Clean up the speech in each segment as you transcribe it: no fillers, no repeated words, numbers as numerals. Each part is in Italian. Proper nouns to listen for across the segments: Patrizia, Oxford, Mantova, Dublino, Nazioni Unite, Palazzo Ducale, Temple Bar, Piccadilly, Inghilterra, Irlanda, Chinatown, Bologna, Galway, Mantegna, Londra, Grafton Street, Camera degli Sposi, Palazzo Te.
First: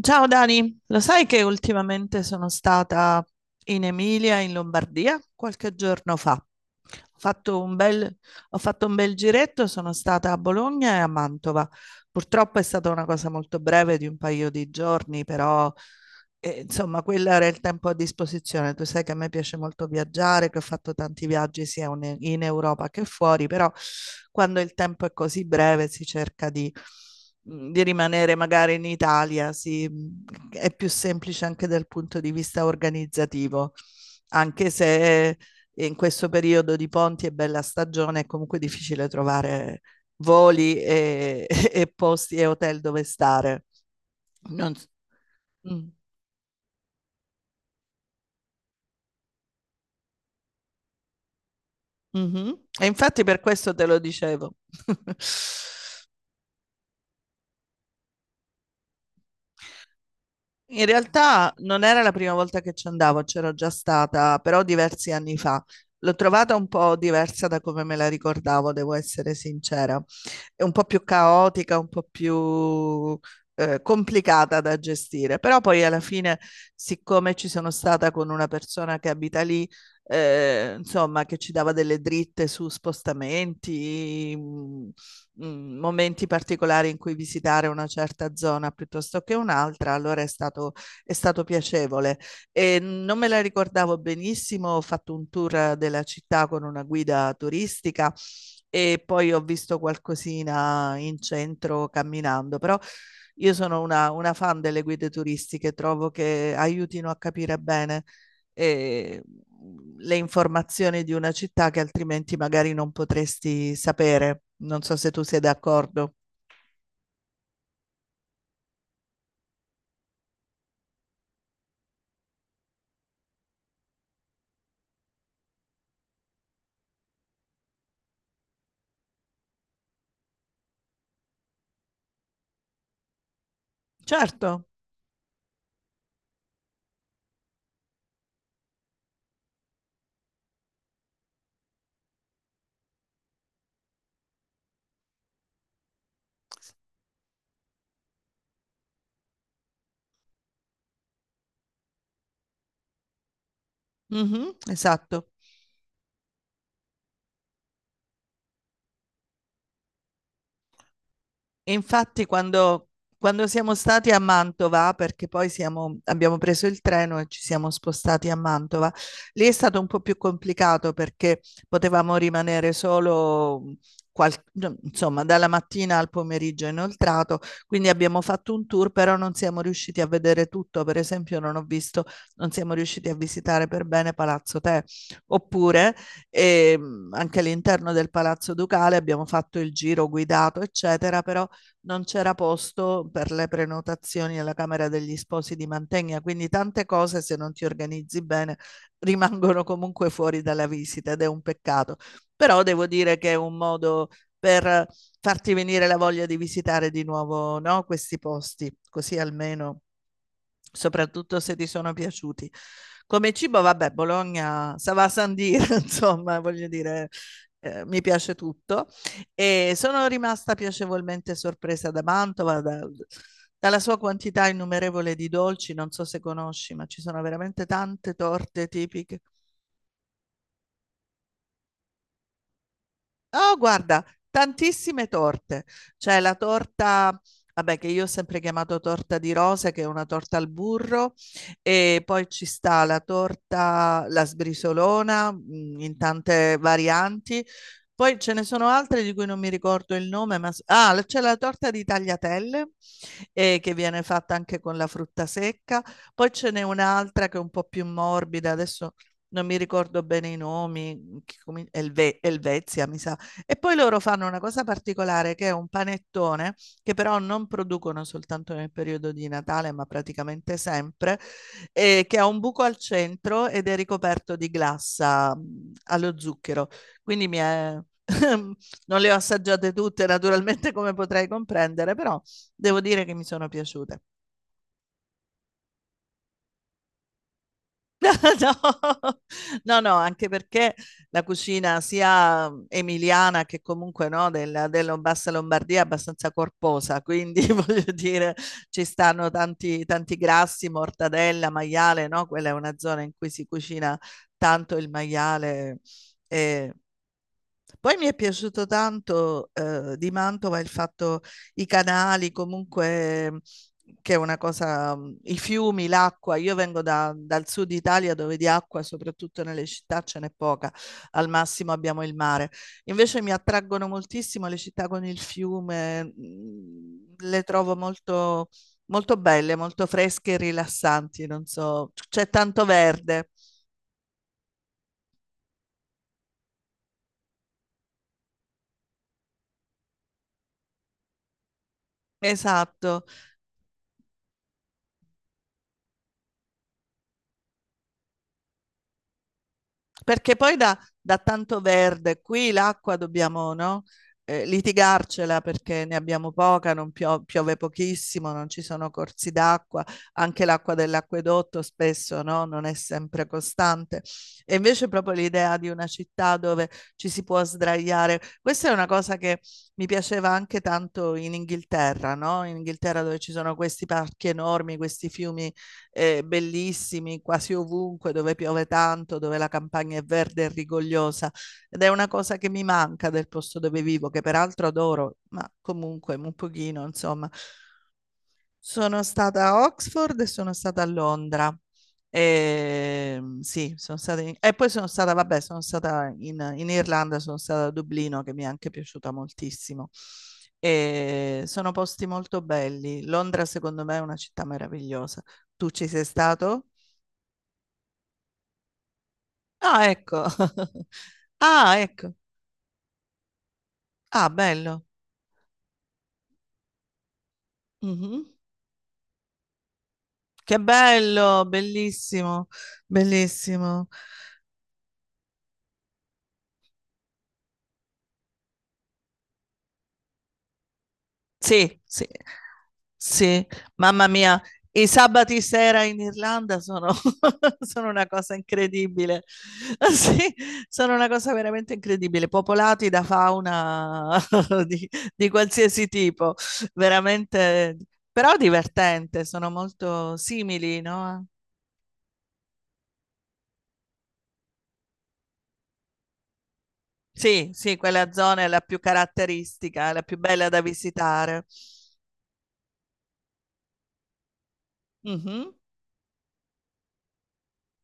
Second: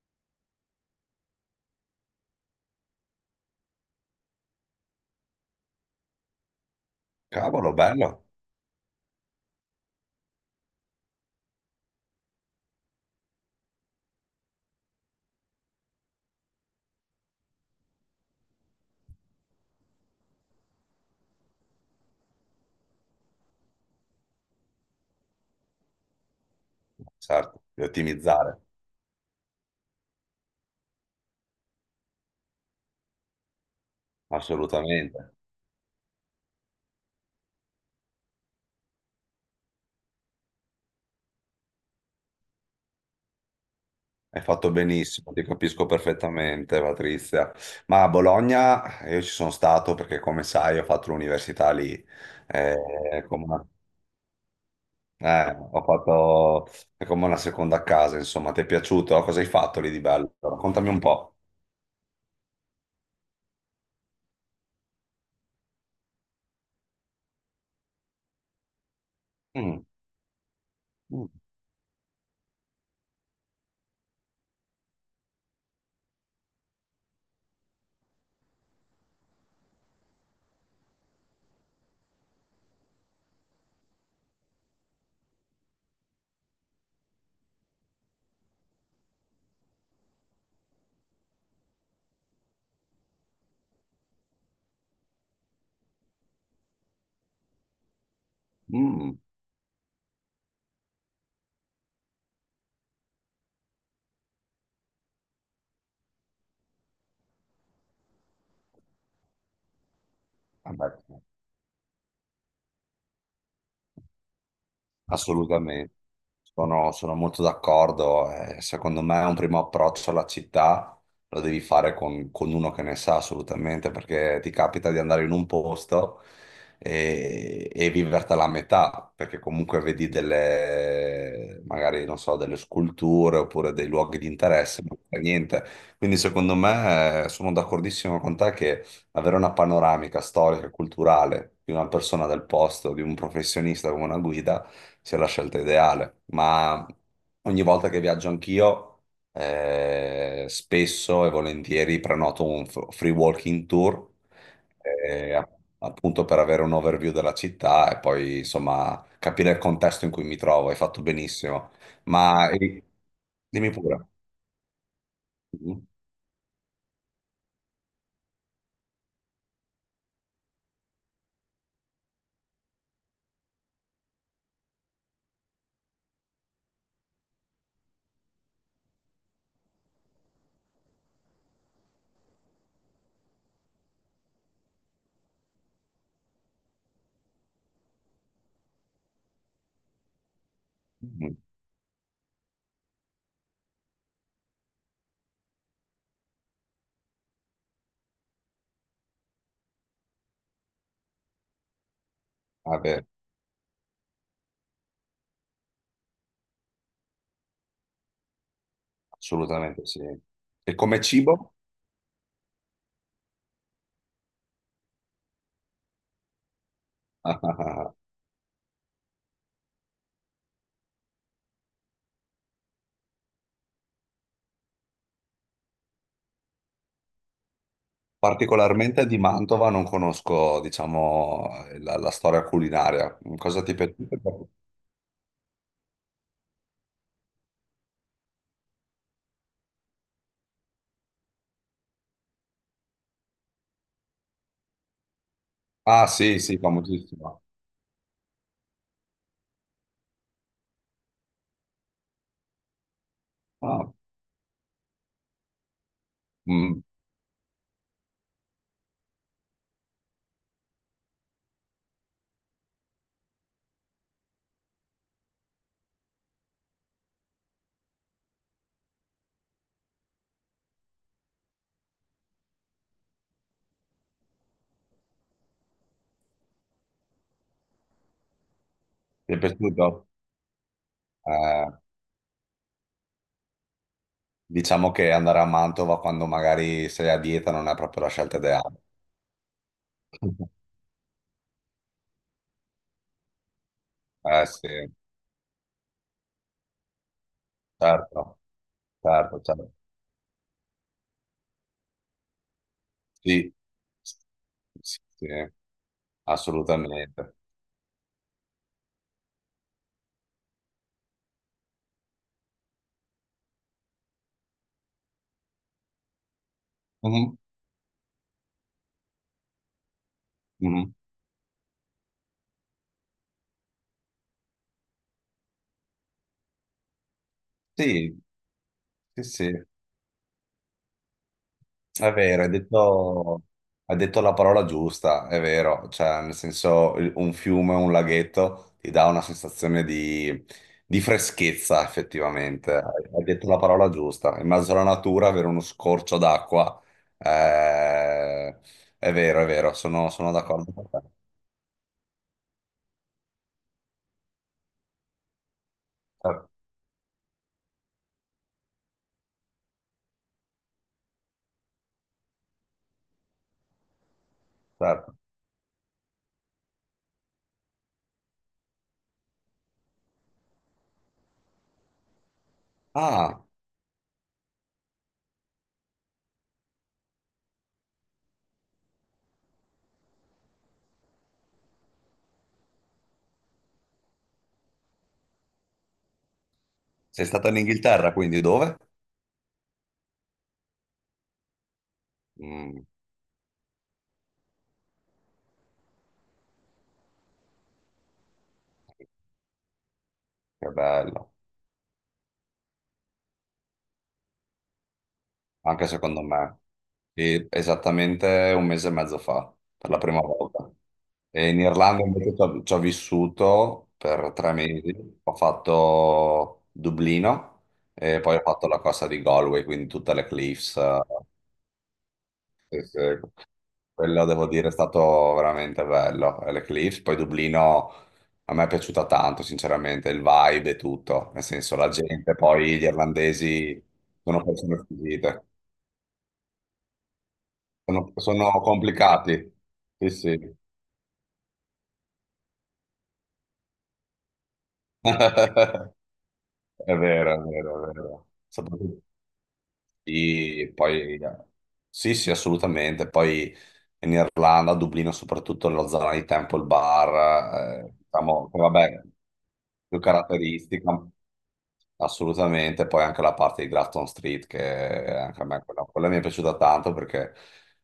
Ciao Dani, lo sai che ultimamente sono stata in Emilia, in Lombardia, qualche giorno fa. Ho fatto Cavolo, un bel, bello, ho fatto un bel giretto, sono stata a Bologna e a Mantova. Purtroppo è stata una cosa molto breve di un paio di giorni, però insomma quello era il tempo a disposizione. Tu sai che a me piace molto viaggiare, che ho fatto tanti viaggi sia in Europa che fuori, però quando il tempo è così breve si cerca di certo, mhmm, di di rimanere ottimizzare, magari in Italia, sì, è più semplice anche dal punto di vista organizzativo, anche assolutamente. se in questo periodo di ponti e bella stagione è comunque difficile trovare voli e, e posti e hotel dove stare. Hai fatto Non s- benissimo, ti capisco Mm. perfettamente, Patrizia. Ma a Bologna io ci sono stato perché, come sai, ho fatto l'università lì, Mhm. E infatti eh, per come, questo te lo dicevo. Ho fatto è come una seconda casa, insomma. Ti è piaciuto? Cosa hai fatto lì di bello? In Raccontami un po'. realtà non era la prima volta che ci andavo, c'ero già stata, però diversi anni fa. L'ho trovata un po' diversa da come me la ricordavo, devo essere Mm, sincera. È un po' più mm, caotica, un po' più complicata da gestire, però poi alla fine, siccome ci sono stata con una persona che abita lì, insomma, che ci dava delle dritte su spostamenti, mh, momenti particolari in cui visitare una certa zona piuttosto che un'altra, allora è stato piacevole. E non me la ricordavo benissimo, ho fatto un tour della città con una guida turistica e mm. poi ho visto qualcosina in centro camminando, però io sono una fan delle guide turistiche, trovo che aiutino a capire bene eh, le Vabbè. informazioni di una città che altrimenti magari non potresti sapere. Non so se tu sei Assolutamente, d'accordo. Sono molto d'accordo. Secondo me un primo approccio alla città lo devi fare con uno che ne sa assolutamente, perché ti capita di andare in un posto e vivertela a metà, perché comunque vedi delle, magari, non so, delle sculture oppure dei luoghi di Certo. interesse, ma non fai niente. Quindi secondo me sono d'accordissimo con te che avere una panoramica storica e culturale di una persona del posto, di un professionista come una guida, sia la scelta ideale, ma ogni volta che viaggio anch'io, spesso e volentieri prenoto un free walking tour, Mhm. Esatto. eh, a- appunto per avere un overview della città e poi insomma capire il contesto in cui mi trovo. Hai fatto benissimo, E infatti ma quando dimmi siamo pure. stati a Mantova, perché poi Mhm. Abbiamo preso il treno e ci siamo spostati a Mantova, lì è stato un po' più complicato perché potevamo rimanere solo, qual- insomma, dalla mattina al pomeriggio inoltrato, quindi abbiamo fatto un tour, però non siamo riusciti a vedere tutto. Per esempio, non ho visto, non siamo riusciti a visitare per bene Palazzo Te, oppure anche all'interno del Palazzo Ducale abbiamo fatto il giro guidato, eccetera, Mhm. però non c'era posto per le prenotazioni alla Camera degli Sposi di Mantegna, quindi tante cose se non ti organizzi bene rimangono comunque fuori dalla visita ed è un peccato. Però devo Vabbè, dire che è un modo per farti venire la voglia di visitare di nuovo, no, questi posti, così almeno assolutamente sì. E come soprattutto cibo? se ti sono piaciuti. Come cibo, vabbè, Bologna, ça va sans dire, insomma, voglio dire, mi piace tutto. E sono rimasta piacevolmente sorpresa da Mantova, dalla sua quantità innumerevole di dolci, non so se conosci, ma ci sono veramente tante torte Particolarmente di tipiche. Mantova non conosco, diciamo, la storia culinaria. Oh, Cosa ti è guarda, piaciuto? tantissime torte. C'è la torta, vabbè, che io ho sempre chiamato torta di rose, che è una torta al burro, e poi ci sta la torta, la sbrisolona, in Ah, sì, tante sì, famosissima. varianti. Poi ce ne sono altre di cui non mi ricordo il nome, ma c'è la torta di tagliatelle, che Ah, viene fatta anche con la frutta secca. Poi ce n'è mm, un'altra che è un po' più morbida, adesso non mi ricordo bene i nomi, che Elvezia, mi sa. E poi loro fanno una cosa particolare che è un panettone, che però non producono soltanto nel periodo di Natale, ma praticamente sempre, che ha un buco al centro ed è ricoperto di glassa allo zucchero. Quindi mi è. Non le ho ti è assaggiate tutte, piaciuto? naturalmente, come potrei Eh, comprendere, però devo dire che mi sono piaciute. diciamo che andare a Mantova quando magari sei a dieta non è proprio la scelta No, ideale. no, no, anche perché la cucina sia emiliana che comunque, no, Eh della, sì, della bassa Lombardia è abbastanza corposa, quindi voglio dire certo, ci stanno certo. tanti, tanti grassi, mortadella, maiale, no? Quella è una zona in cui si Sì, cucina tanto il sì, maiale. E assolutamente. poi mi è piaciuto tanto, di Mantova il fatto, i canali comunque, che è una cosa i fiumi, l'acqua. Io vengo da Mhm, dal sud Italia dove di acqua, soprattutto nelle città, ce n'è poca, mhm. al massimo abbiamo il mare. Invece mi attraggono moltissimo le città con il fiume, le trovo Sì, molto molto belle, sì. molto fresche e rilassanti, non so, c È c'è vero, tanto verde. Hai detto la parola giusta, è vero, cioè nel senso un fiume, un laghetto ti dà una sensazione di freschezza effettivamente, Esatto. hai detto la parola giusta, in mezzo alla natura avere uno scorcio d'acqua, eh, è vero, sono Perché poi d'accordo da, con te. da tanto verde, qui l'acqua dobbiamo, no, litigarcela perché ne abbiamo Certo, poca, non piove pochissimo, non ci sono corsi d'acqua, anche l'acqua dell'acquedotto spesso, no, non è sempre costante. E invece proprio certo. l'idea di una città dove ci si può sdraiare, questa è una cosa che mi piaceva anche tanto in Inghilterra, no? In Inghilterra dove ci Ah, sono questi parchi enormi, questi fiumi bellissimi quasi ovunque, dove piove tanto, dove la campagna è verde e rigogliosa. Ed è una cosa che mi manca del posto dove vivo, che peraltro adoro, ma comunque un pochino, sei insomma, stata in Inghilterra, quindi dove? sono stata a Oxford e sono stata a Londra. Mm, E poi sono stata, vabbè, sono stata in Irlanda, sono stata a Dublino, che mi è anche piaciuta moltissimo. che bello. E sono posti molto belli. Londra, secondo me, è una città meravigliosa. Tu ci Anche sei secondo me, stato? e esattamente un mese e mezzo fa, Ah, per la prima ecco. volta. E in Ah, Irlanda ecco. invece ci ho vissuto Ah, per tre bello. mesi, ho fatto Dublino e Mhm. poi ho fatto la costa di Galway, quindi tutte le Che cliffs. Bello, bellissimo, Sì, sì. bellissimo. Quello devo dire è stato veramente bello, le cliffs. Poi Dublino a me è piaciuta tanto, sinceramente, il vibe e tutto, nel senso Sì, la sì, gente, poi gli sì, irlandesi mamma mia, sono persone i sabati squisite. sera in Irlanda sono sono una cosa Sono incredibile. complicati. Sì, Sì, sì. sono una cosa veramente incredibile, popolati da fauna di di qualsiasi tipo, È vero, è veramente vero, è vero. però Soprattutto- divertente, sono molto Sì, simili, poi, no, sì, sì, assolutamente. Poi in Irlanda, a Dublino, soprattutto nella zona di Temple sì, sì, Bar, quella zona è diciamo, che la più vabbè, caratteristica, è più la più bella da caratteristica, visitare. assolutamente. Poi anche la parte di Grafton Street, che anche a Mh-mh. me quella mi è piaciuta tanto perché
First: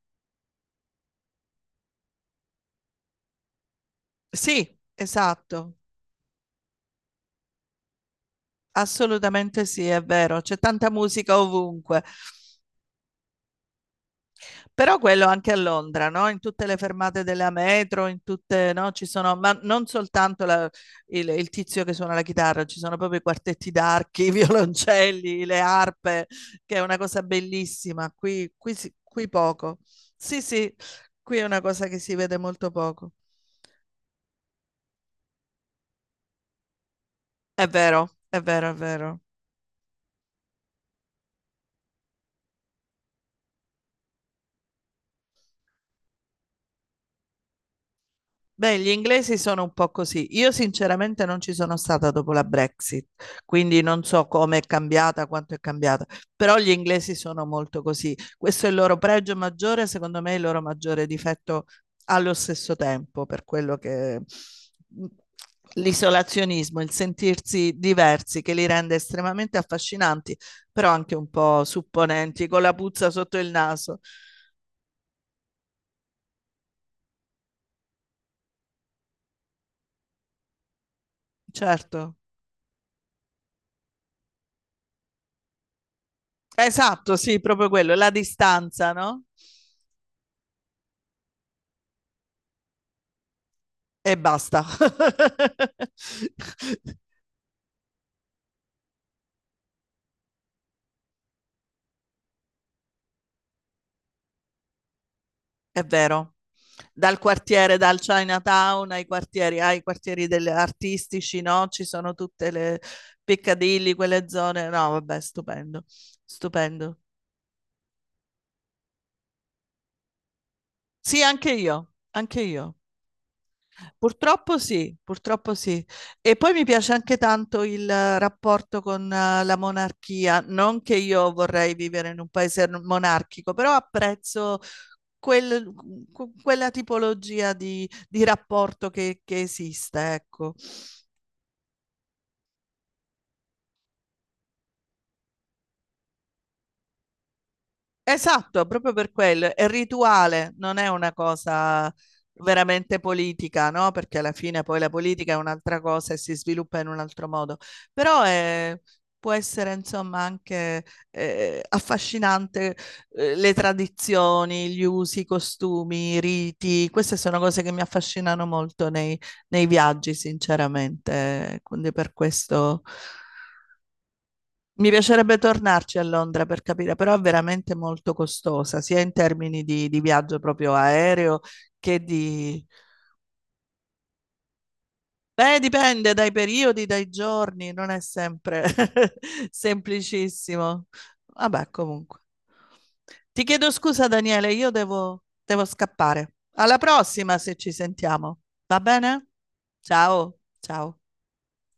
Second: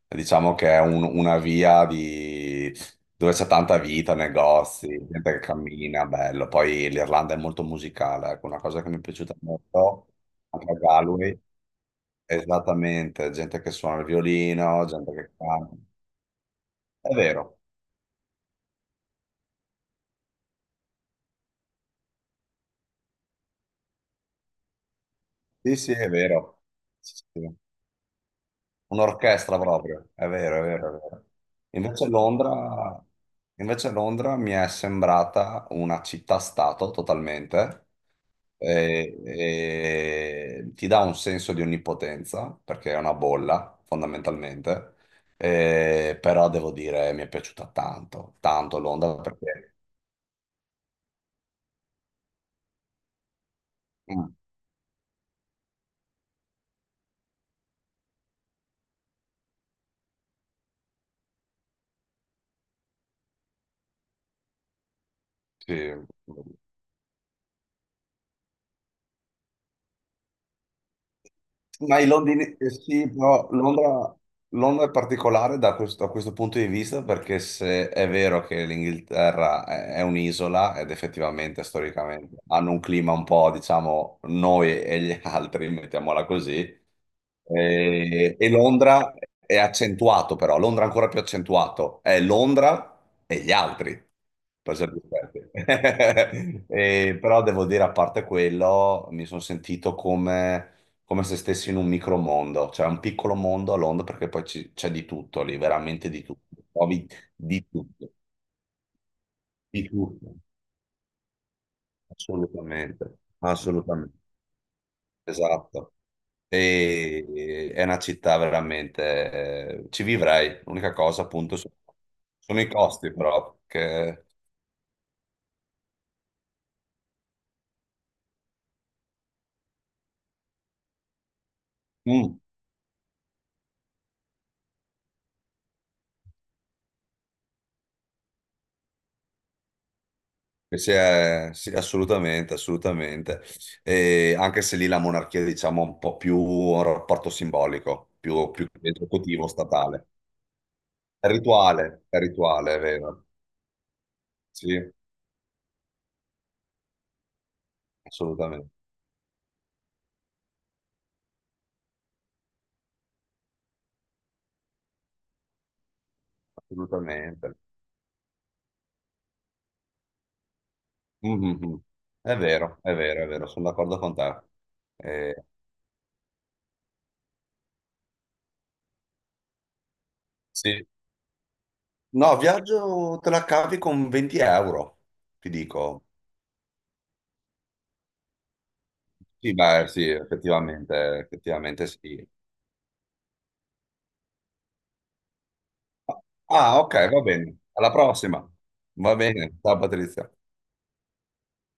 diciamo che è una via di... dove c'è tanta vita, Sì, negozi, gente che esatto. cammina, bello. Poi l'Irlanda è molto musicale, ecco, una cosa che mi è piaciuta Assolutamente sì, è molto vero, c'è anche a tanta Galway. musica ovunque. Esattamente, gente che suona il violino, Però gente quello che anche a canta. Londra, no? In tutte le È fermate della vero, metro, in tutte, no? Ci sono, ma non soltanto il tizio che suona la chitarra, ci sono proprio i quartetti d'archi, i violoncelli, le sì, sì, è arpe, vero. che è una Sì, cosa sì, sì. bellissima. Qui qui Un'orchestra poco. proprio, è Sì, vero, è sì, vero, è vero. qui è una cosa che Invece si vede molto Londra, poco. Invece Londra mi è sembrata una città-stato È totalmente, vero, è vero, è vero. e ti dà un senso di onnipotenza, perché è una bolla, fondamentalmente. E- però devo dire mi è piaciuta tanto, Beh, tanto gli Londra, inglesi sono un perché... po' così. Io sinceramente non ci sono stata dopo la Brexit, quindi non so Mm, come è cambiata, quanto è cambiata, però gli inglesi sono molto così. Questo è il loro pregio maggiore, secondo me è il loro maggiore difetto allo stesso tempo, per quello che sì. l'isolazionismo, il sentirsi diversi che li rende estremamente affascinanti, però anche un po' Ma i supponenti, londini, con la puzza sì, sotto il però naso. Londra è particolare da questo, a questo punto di vista perché se è vero che l'Inghilterra è un'isola ed effettivamente Certo. storicamente hanno un clima un po', diciamo, noi e gli altri, mettiamola così, Esatto, sì, proprio quello, la e distanza, Londra no? è accentuato però, Londra è ancora più accentuato, è Londra e gli altri, E basta. Preserve offerte. E, però devo dire, a parte quello, mi sono sentito come se stessi in un micromondo, cioè un piccolo mondo a Londra, perché poi c'è di tutto lì, È veramente di vero. tutto. Trovi Dal di quartiere, dal tutto, Chinatown ai di quartieri tutto, artistici, no? Ci sono tutte le assolutamente, Piccadilly, assolutamente, quelle zone. No, vabbè, stupendo, esatto. stupendo. E è una città veramente, ci vivrei. L'unica Sì, cosa, anche appunto, io, anche sono i io. costi, però, che... Purtroppo sì, purtroppo sì. E poi mi piace anche tanto il rapporto con la monarchia, non che io vorrei vivere in un Mm. paese monarchico, però apprezzo quel- quella tipologia di rapporto che esiste, ecco. Sì, sì, sì, assolutamente, assolutamente. E anche se lì la monarchia, diciamo, ha un po' più un rapporto simbolico, Esatto, più che proprio per esecutivo, quello. È statale. rituale, non è una cosa È rituale, è veramente vero. politica, no? Perché alla fine poi la Sì, politica è un'altra cosa e si sviluppa in un altro modo. Però assolutamente, può essere, insomma, anche affascinante, le tradizioni, gli usi, i costumi, i riti. Queste sono assolutamente. cose che mi affascinano molto nei, nei viaggi, sinceramente. Mhm. Quindi per È vero, questo. Sono d'accordo con te. Mi piacerebbe Eh, tornarci a Londra per capire, però è veramente molto costosa, sia in termini di viaggio proprio sì. aereo che No, di. viaggio te la cavi con 20 euro, ti Beh, dico. dipende dai periodi, dai giorni, non è sempre Sì, beh, sì, semplicissimo. effettivamente, Vabbè, effettivamente comunque. sì. Ti chiedo scusa, Daniele, io devo scappare. Alla Ah, ok, va prossima se bene. ci Alla prossima. sentiamo. Va Va bene? bene. Ciao, Patrizia. Ciao, ciao.